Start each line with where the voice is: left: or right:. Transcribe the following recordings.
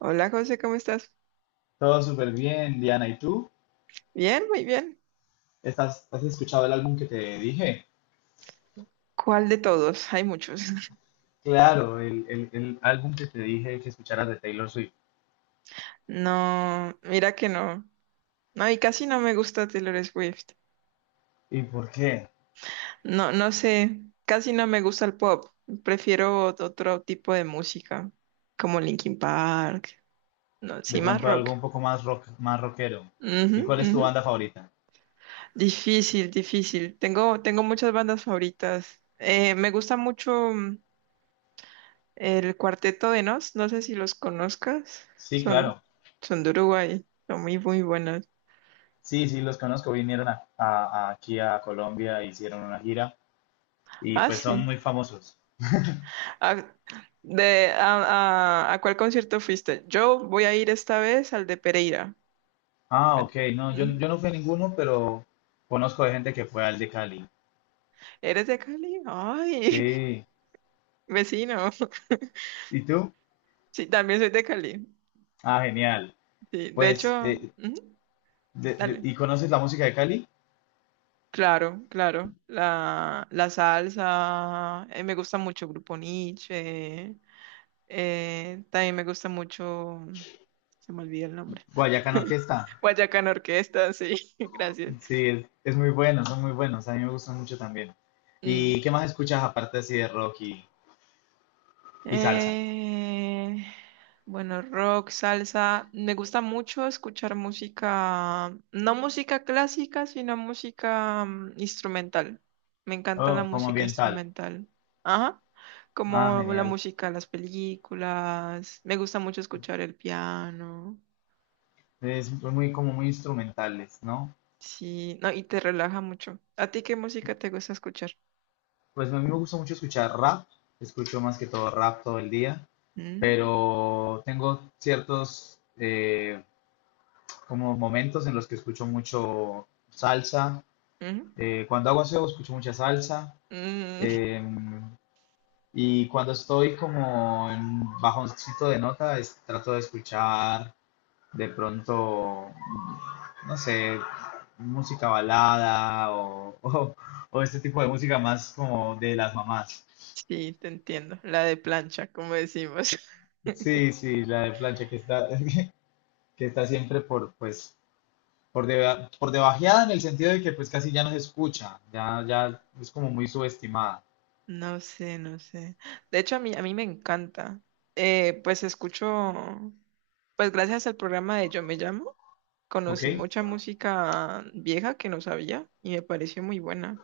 right: Hola José, ¿cómo estás?
left: Todo súper bien, Diana. ¿Y tú?
right: Bien, muy bien.
left: Has escuchado el álbum que te dije?
right: ¿Cuál de todos? Hay muchos.
left: Claro, el álbum que te dije que escucharas de Taylor Swift.
right: No, mira que no. No, y casi no me gusta Taylor Swift.
left: ¿Y por qué?
right: No, no sé, casi no me gusta el pop. Prefiero otro tipo de música, como Linkin Park, no, sí,
left: De
right: más
left: pronto algo
right: rock.
left: un poco más rock, más rockero.
right: Ujú,
left: ¿Y cuál es tu
right: ujú.
left: banda favorita?
right: Difícil, difícil. Tengo muchas bandas favoritas. Me gusta mucho. El Cuarteto de Nos, no sé si los conozcas,
left: Sí,
right: son,
left: claro.
right: son de Uruguay, son muy, muy buenos.
left: Sí, sí, los conozco. Vinieron aquí a Colombia, hicieron una gira y
right: Ah,
left: pues son
right: sí.
left: muy famosos.
right: ¿A, de, a- ¿A cuál concierto fuiste? Yo voy a ir esta vez al de Pereira.
left: Ah,
right: Ve-
left: ok. No, yo
right: Ujú.
left: no fui a ninguno, pero conozco de gente que fue al de Cali.
right: ¿Eres de Cali? Ay,
left: Sí.
right: vecino.
left: ¿Y tú?
right: Sí, también soy de Cali.
left: Ah, genial.
right: Sí, de
left: Pues
right: hecho, ujú, dale.
left: ¿y conoces la música de Cali?
right: Claro, claro. La salsa, me gusta mucho Grupo Niche. También me gusta mucho, se me olvida el nombre.
left: Guayacán Orquesta.
right: Guayacán Orquesta, sí, gracias.
left: Sí, es muy bueno, son muy buenos. A mí me gustan mucho también.
right: Mm.
left: ¿Y qué más escuchas aparte así de rock y salsa?
right: Eh, bueno, rock, salsa. Me gusta mucho escuchar música, no música clásica, sino música instrumental. Me encanta la
left: Oh, como
right: música
left: ambiental.
right: instrumental. Ajá.
left: Ah,
right: Como la
left: genial.
right: música de las películas. Me gusta mucho escuchar el piano.
left: Es muy como muy instrumentales, ¿no?
right: Sí, no, y te relaja mucho. ¿A ti qué música te gusta escuchar?
left: Pues a mí me gusta mucho escuchar rap. Escucho más que todo rap todo el día.
right: Mm,
left: Pero tengo ciertos como momentos en los que escucho mucho salsa.
right: mm,
left: Cuando hago aseo escucho mucha salsa.
right: mm.
left: Em, Y cuando estoy como en bajoncito de nota, trato de escuchar de pronto, no sé, música balada o, o este tipo de música más como de las mamás.
right: Sí, te entiendo. La de plancha, como decimos.
left: Sí, sí, la de plancha que está, que está siempre pues, por debajeada en el sentido de que pues casi ya no se escucha, ya es como muy subestimada,
right: No sé, no sé. De hecho, a mí me encanta. Eh, pues escucho, pues gracias al programa de Yo Me Llamo,
left: ¿ok?
right: conocí mucha música vieja que no sabía y me pareció muy buena.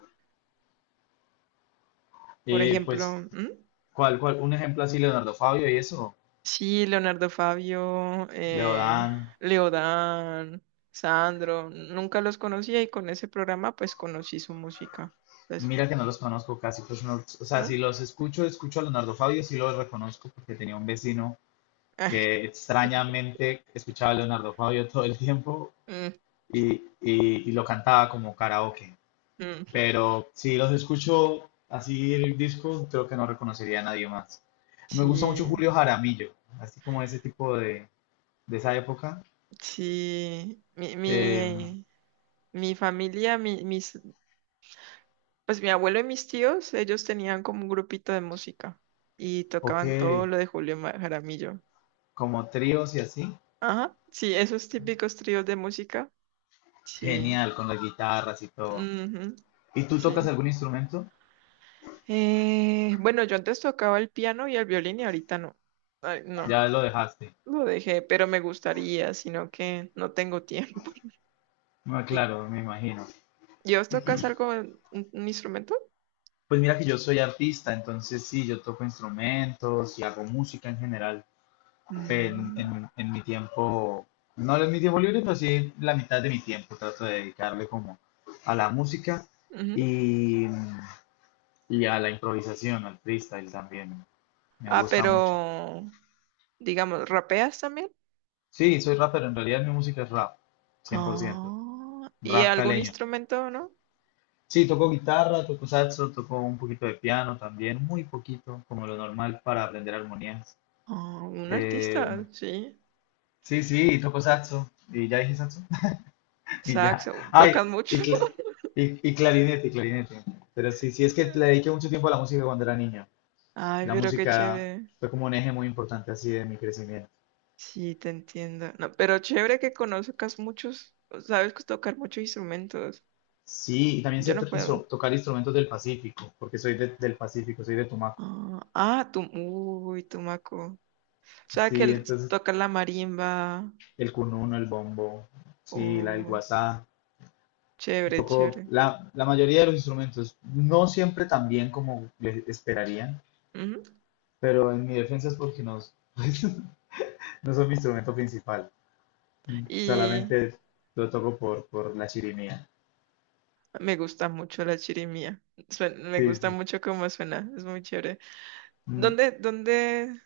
right: Por
left: Pues,
right: ejemplo, ¿mm?
left: ¿cuál? Un ejemplo así, Leonardo Fabio y eso,
right: Sí, Leonardo Fabio,
left: Leodán.
right: Leodán, Sandro, nunca los conocía y con ese programa pues conocí su música. Pues,
left: Mira que no los conozco casi, pues no, o sea,
right: ¿no?
left: si los escucho, escucho a Leonardo Fabio, sí los reconozco porque tenía un vecino que extrañamente escuchaba a Leonardo Fabio todo el tiempo
right: Mm,
left: y, y lo cantaba como karaoke.
right: mm.
left: Pero si los escucho así el disco, creo que no reconocería a nadie más. Me gusta mucho
right: Sí,
left: Julio Jaramillo, así como ese tipo de esa época.
right: sí. Mi,
left: Eh,
right: mi, mi familia, pues mi abuelo y mis tíos, ellos tenían como un grupito de música y
left: ok,
right: tocaban todo lo de Jaramillo.
left: como tríos y así.
right: Ajá, sí, esos típicos tríos de música. Sí.
left: Genial, con las guitarras y todo.
right: Ujú,
left: ¿Y tú tocas
right: sí.
left: algún instrumento?
right: Bueno, yo antes tocaba el piano y el violín y ahorita no. Ay, no,
left: Ya lo dejaste.
right: lo dejé, pero me gustaría, sino que no tengo tiempo.
left: Ah,
right: ¿Y
left: claro, me imagino.
right: y vos tocas algo, un instrumento?
left: Pues mira que yo soy artista, entonces sí, yo toco instrumentos y hago música en general en,
right: Mm,
left: en- en mi tiempo, no en mi tiempo libre, pero sí la mitad de mi tiempo trato de dedicarle como a la música
right: ujú.
left: y, y a la improvisación, al freestyle también. Me
right: Ah,
left: gusta
right: pero,
left: mucho.
right: digamos, ¿rapeas también?
left: Sí, soy rapero, en realidad mi música es rap, 100%
right: Ah, ¿y
left: rap
right: algún
left: caleño.
right: instrumento, no?
left: Sí, tocó guitarra, tocó saxo, tocó un poquito de piano también, muy poquito, como lo normal para aprender armonías.
right: Ah, un artista,
left: Eh,
right: sí.
left: sí, sí, tocó saxo. ¿Y ya dije saxo? Y ya.
right: Saxo,
left: Ay,
right: ¿tocas
left: y,
right: mucho?
left: cla- y clarinete, Pero sí, sí, es que le dediqué mucho tiempo a la música cuando era niño.
right: Ay,
left: La
right: pero qué
left: música
right: chévere.
left: fue como un eje muy importante así de mi crecimiento.
right: Sí, te entiendo. No, pero chévere que conozcas muchos, sabes que tocar muchos instrumentos.
left: Sí, y también
right: Yo
left: sé
right: no puedo.
left: tocar instrumentos del Pacífico, porque soy del Pacífico, soy de Tumaco.
right: Ah, ah, tú, uy, tumaco. O sea, que
left: Sí, entonces
right: toca la marimba.
left: el cununo, el bombo, sí, el
right: Oh,
left: guasá. Un
right: chévere,
left: poco
right: chévere.
left: la mayoría de los instrumentos, no siempre tan bien como les esperarían,
right: Ujú.
left: pero en mi defensa es porque no, pues, no son mi instrumento principal,
right: Y
left: solamente lo toco por la chirimía.
right: me gusta mucho la chirimía. Me
left: Sí,
right: gusta
left: sí.
right: mucho cómo suena. Es muy chévere.
left: Mm,
right: ¿Dónde, dónde,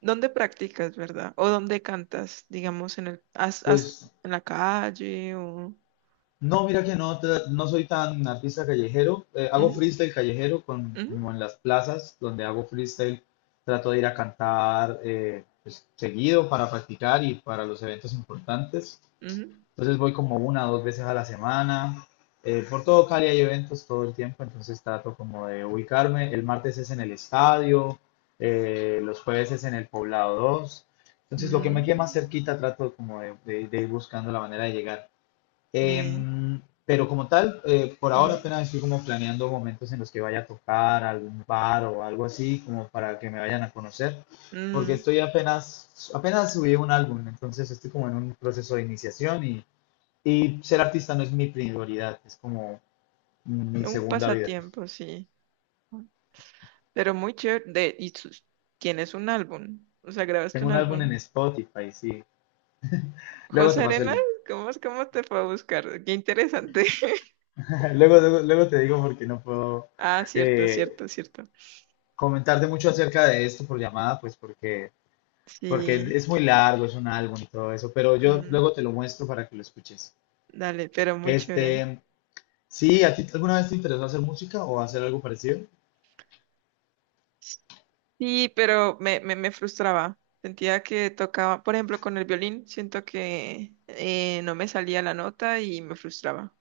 right: ¿Dónde practicas, verdad? ¿O dónde cantas? Digamos, en el, has- has-
left: Pues
right: en la calle o...
left: no, mira que no, no soy tan artista callejero, hago
right: Ujú,
left: freestyle callejero
right: ujú.
left: como en las plazas donde hago freestyle, trato de ir a cantar pues, seguido para practicar y para los eventos importantes.
right: Ujú.
left: Entonces voy como una o dos veces a la semana. Por todo Cali hay eventos todo el tiempo, entonces trato como de ubicarme. El martes es en el estadio, los jueves es en el Poblado 2. Entonces lo que me quede más
right: Mm,
left: cerquita trato como de ir buscando la manera de llegar.
right: de,
left: Pero como tal, por ahora
right: mm,
left: apenas estoy como planeando momentos en los que vaya a tocar algún bar o algo así, como para que me vayan a conocer, porque
right: mm.
left: estoy apenas, apenas subí un álbum, entonces estoy como en un proceso de iniciación y ser artista no es mi prioridad, es como mi
right: Un
left: segunda vida.
right: pasatiempo, sí. Pero muy chévere. Y tienes un álbum. O sea, grabaste
left: Tengo
right: un
left: un álbum en
right: álbum.
left: Spotify, sí. Luego
right: José
left: te paso el
right: Arenas,
left: link.
right: ¿cómo te fue a buscar? Qué interesante.
left: Luego te digo porque no puedo
right: Ah, cierto,
left: eh,
right: cierto, cierto.
left: comentarte mucho acerca de esto por llamada, pues porque
right: Sí.
left: es muy largo, es un álbum y todo eso, pero yo
right: mm,
left: luego te lo muestro para que lo escuches.
right: Dale, pero muy chévere.
left: Este, sí, ¿a ti alguna vez te interesó hacer música o hacer algo parecido?
right: Sí, pero me frustraba. Sentía que tocaba, por ejemplo, con el violín, siento que no me salía la nota y me frustraba.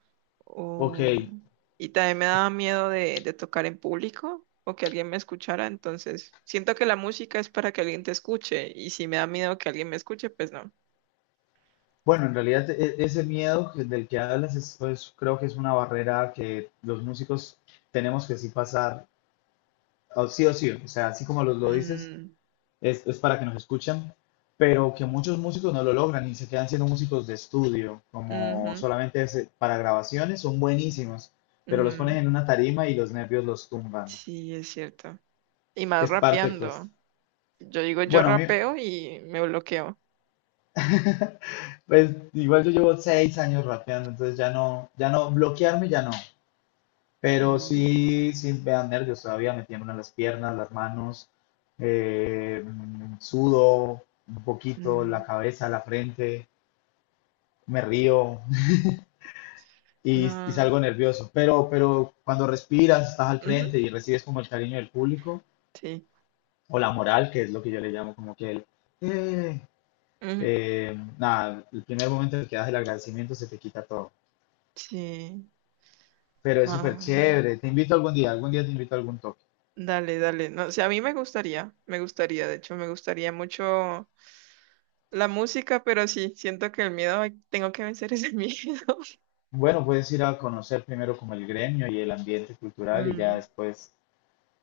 left: Ok,
right: Um, y también me daba miedo de tocar en público o que alguien me escuchara. Entonces, siento que la música es para que alguien te escuche y si me da miedo que alguien me escuche, pues no.
left: bueno, en realidad ese miedo del que hablas creo que es una barrera que los músicos tenemos que sí pasar, o sí o sí, o sea, así como lo dices,
right: Mm,
left: es para que nos escuchen, pero que muchos músicos no lo logran y se quedan siendo músicos de estudio,
right: ujú,
left: como solamente para grabaciones, son buenísimos, pero los ponen
right: mm,
left: en una tarima y los nervios los tumban.
right: sí, es cierto. Y más
left: Es parte, pues.
right: rapeando. Yo digo, yo
left: Bueno, a mí,
right: rapeo y me bloqueo.
left: pues igual yo llevo 6 años rapeando, entonces ya no, ya no, bloquearme ya no. Pero
right: Uy,
left: sí, sí me dan nervios todavía, me tiemblan las piernas, las manos, eh, sudo un poquito,
right: mm,
left: la cabeza, la frente, me río y
right: no.
left: salgo nervioso. Pero cuando respiras, estás al
right: Ujú,
left: frente y recibes como el cariño del público
right: sí,
left: o la moral, que es lo que yo le llamo como que el... "Eh",
right: ujú,
left: nada, el primer momento en el que das el agradecimiento se te quita todo.
right: sí.
left: Pero es súper
right: Ah,
left: chévere. Te invito algún día te invito a algún toque.
right: dale, dale. No, o sea, a mí me gustaría, de hecho, me gustaría mucho la música, pero sí, siento que el miedo, ay, tengo que vencer ese miedo.
left: Bueno, puedes ir a conocer primero como el gremio y el ambiente cultural y ya
right: Mm,
left: después,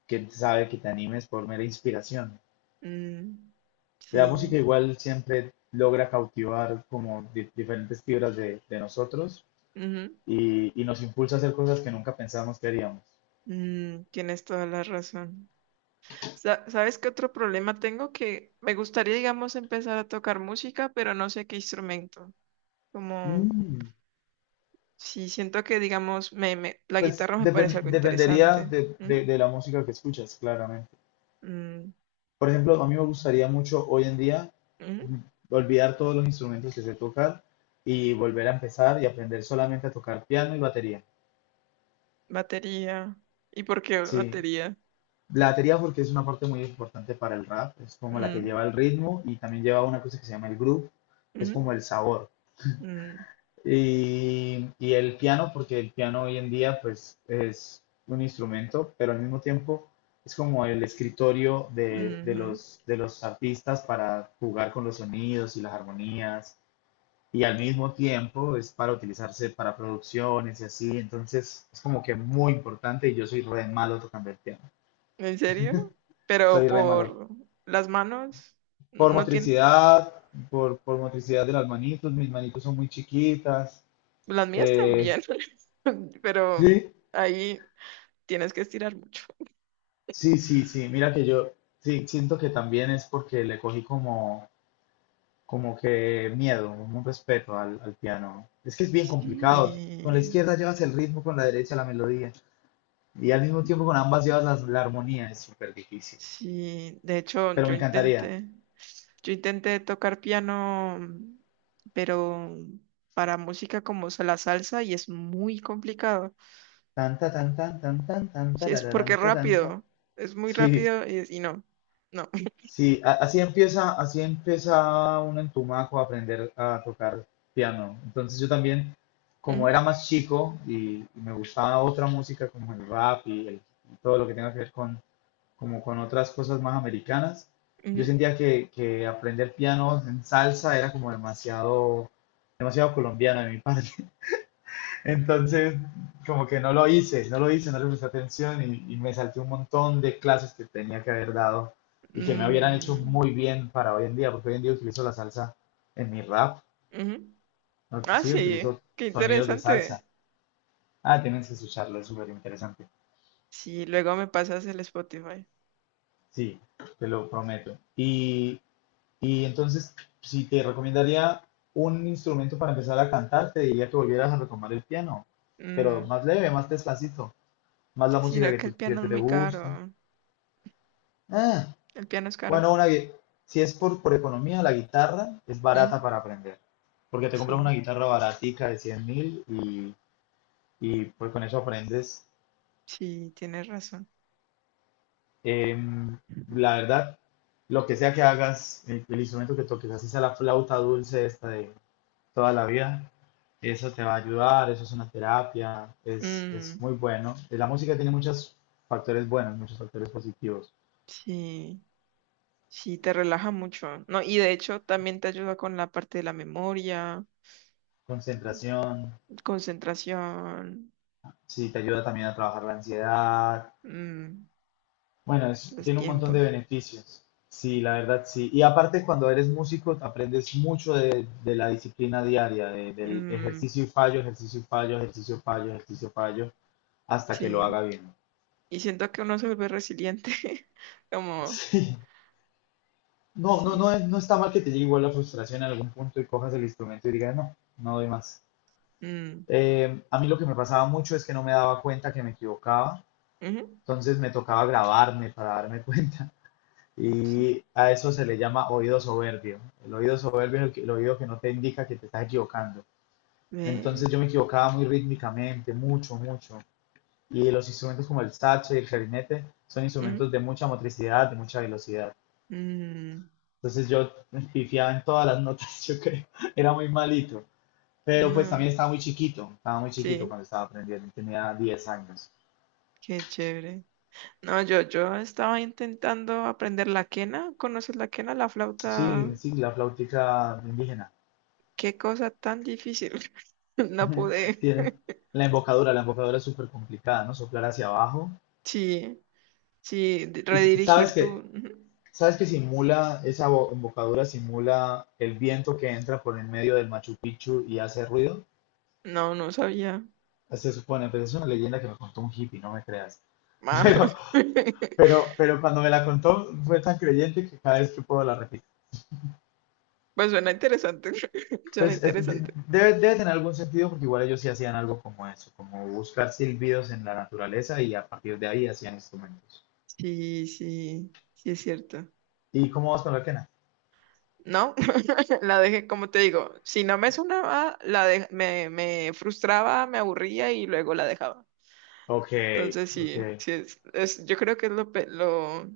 left: quién sabe, que te animes por mera inspiración.
right: mm,
left: La música
right: sí,
left: igual siempre logra cautivar como diferentes fibras de nosotros
right: ujú,
left: y nos impulsa a hacer cosas que nunca pensamos que haríamos.
right: tienes toda la razón. ¿Sabes qué otro problema tengo? Que me gustaría, digamos, empezar a tocar música, pero no sé qué instrumento. Como
left: Mm,
right: Sí, siento que, digamos, la
left: pues
right: guitarra me parece algo
left: dependería
right: interesante.
left: de,
right: ¿Mm?
left: de- de la música que escuchas, claramente.
right: Mm,
left: Por ejemplo, a mí me gustaría mucho hoy en día
right: mm.
left: olvidar todos los instrumentos que sé tocar y volver a empezar y aprender solamente a tocar piano y batería.
right: Batería. ¿Y por qué
left: Sí,
right: batería?
left: la batería porque es una parte muy importante para el rap, es como la que
right: Mm,
left: lleva el ritmo y también lleva una cosa que se llama el groove, que es como
right: mm,
left: el sabor.
right: mm,
left: Y el piano porque el piano hoy en día pues es un instrumento, pero al mismo tiempo es como el escritorio de, de
right: ujú.
left: los, de los artistas para jugar con los sonidos y las armonías y al mismo tiempo es para utilizarse para producciones y así, entonces es como que muy importante y yo soy re malo tocando el piano,
right: ¿En serio? Pero
left: soy re malo.
right: por las manos,
left: Por
right: no tienen,
left: motricidad, por motricidad de las manitos, mis manitos son muy chiquitas.
right: las mías
left: eh,
right: también, pero
left: sí,
right: ahí tienes que estirar mucho.
left: sí, sí, sí, mira que yo sí, siento que también es porque le cogí como que miedo, un respeto al piano. Es que es bien complicado, con la
right: Sí.
left: izquierda llevas el ritmo, con la derecha la melodía. Y al mismo tiempo con ambas llevas la armonía, es súper difícil.
right: Sí, de hecho,
left: Pero me encantaría.
right: yo intenté tocar piano, pero para música como la salsa y es muy complicado.
left: Tan, ta, tan, tan, tan, tan, tan,
right: Sí, es porque
left: tarararán,
right: es
left: tarán, tan.
right: rápido, es muy
left: Sí,
right: rápido y no, no.
left: sí, así empieza uno en Tumaco a aprender a tocar piano. Entonces yo también, como era
right: Ujú,
left: más chico y me gustaba otra música como el rap y todo lo que tenga que ver como con otras cosas más americanas, yo
right: ujú,
left: sentía que aprender piano en salsa era como demasiado, demasiado colombiano de mi parte. Entonces, como que no lo hice, no lo hice, no le presté atención y me salté un montón de clases que tenía que haber dado y que me hubieran hecho
right: mm,
left: muy bien para hoy en día, porque hoy en día utilizo la salsa en mi rap,
right: ujú.
left: ¿no?
right: Ah,
left: Sí,
right: sí,
left: utilizo
right: qué
left: sonidos de salsa.
right: interesante.
left: Ah, tienes que escucharlo, es súper interesante.
right: Sí, luego me pasas el Spotify.
left: Sí, te lo prometo. Y entonces, si te recomendaría un instrumento para empezar a cantar, te diría que volvieras a retomar el piano, pero
right: Mm,
left: más leve, más despacito, más la música
right: Sino
left: que,
right: que
left: tú-
right: el
left: que
right: piano es
left: te
right: muy
left: gusta.
right: caro,
left: Ah,
right: el piano es caro.
left: bueno, si es por economía, la guitarra es
right: Ujú.
left: barata para aprender, porque te compras una
right: Sí,
left: guitarra baratica de 100.000 y, pues con eso aprendes.
right: sí, tienes razón.
left: Em, la verdad, lo que sea que hagas, el instrumento que toques, así sea la flauta dulce esta de toda la vida, eso te va a ayudar, eso es una terapia, es
right: Mm.
left: muy bueno. La música tiene muchos factores buenos, muchos factores positivos.
right: Sí, sí, te relaja mucho, ¿no? Y de hecho también te ayuda con la parte de la memoria,
left: Concentración,
right: concentración,
left: sí, te ayuda también a trabajar la ansiedad.
right: mm,
left: Bueno,
right: los
left: tiene un montón de
right: tiempos.
left: beneficios. Sí, la verdad sí. Y aparte cuando eres músico aprendes mucho de la disciplina diaria, del
right: mm,
left: ejercicio y fallo, ejercicio y fallo, ejercicio y fallo, ejercicio y fallo, hasta que lo
right: sí,
left: haga bien.
right: y siento que uno se vuelve resiliente, como,
left: Sí. No, no,
right: sí.
left: no, no está mal que te llegue igual la frustración en algún punto y cojas el instrumento y digas, no, no doy más.
right: Mm,
left: A mí lo que me pasaba mucho es que no me daba cuenta que me equivocaba,
right: ujú,
left: entonces me tocaba grabarme para darme cuenta.
right: sí,
left: Y a eso se le llama oído soberbio. El oído soberbio es el oído que no te indica que te estás equivocando.
right: ve,
left: Entonces yo me equivocaba muy rítmicamente, mucho, mucho. Y los instrumentos como el saxo y el clarinete son
right: ujú,
left: instrumentos de mucha motricidad, de mucha velocidad.
right: mm,
left: Entonces yo pifiaba en todas las notas, yo creo. Era muy malito. Pero pues
right: no,
left: también estaba muy chiquito
right: sí,
left: cuando estaba aprendiendo, tenía 10 años.
right: qué chévere. No, yo estaba intentando aprender la quena. ¿Conoces la quena, la flauta?
left: Sí, sí, la flautica indígena.
right: Qué cosa tan difícil. No pude.
left: Tiene- la embocadura es súper complicada, ¿no? Soplar hacia abajo.
right: Sí, sí,
left: Y sabes
right: redirigir
left: que,
right: tu...
left: sabes que simula, esa embocadura simula el viento que entra por en medio del Machu Picchu y hace ruido.
right: No, no sabía.
left: Se supone, pues es una leyenda que me contó un hippie, no me creas.
right: Ah,
left: Pero, pero cuando me la contó fue tan creyente que cada vez que puedo la repito.
right: Pues suena interesante. Suena
left: Pues
right: interesante.
left: debe tener algún sentido porque igual ellos sí hacían algo como eso, como buscar silbidos en la naturaleza y a partir de ahí hacían instrumentos.
right: Sí, sí, sí es cierto.
left: ¿Y cómo vas con la quena?
right: No, la dejé, como te digo, si no me sonaba, me frustraba, me aburría y luego la dejaba.
left: Ok,
right: Entonces,
left: ok.
right: sí, yo creo que es lo, pe- lo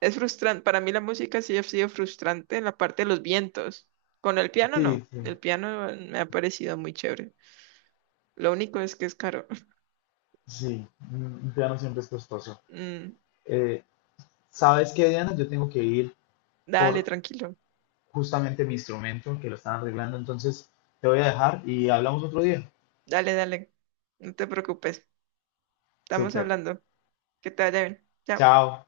right: es frustrante, para mí la música sí ha sido frustrante en la parte de los vientos. Con el piano
left: Sí,
right: no,
left: sí,
right: el piano me ha parecido muy chévere. Lo único es que es caro.
left: sí. Un piano siempre es costoso.
right: Mm,
left: Eh, ¿Sabes qué, Diana? Yo tengo que ir
right: Dale,
left: por
right: tranquilo,
left: justamente mi instrumento que lo están arreglando, entonces te voy a dejar y hablamos otro día.
right: dale, dale, no te preocupes, estamos
left: Súper.
right: hablando, que te vaya bien. Chao.
left: Chao.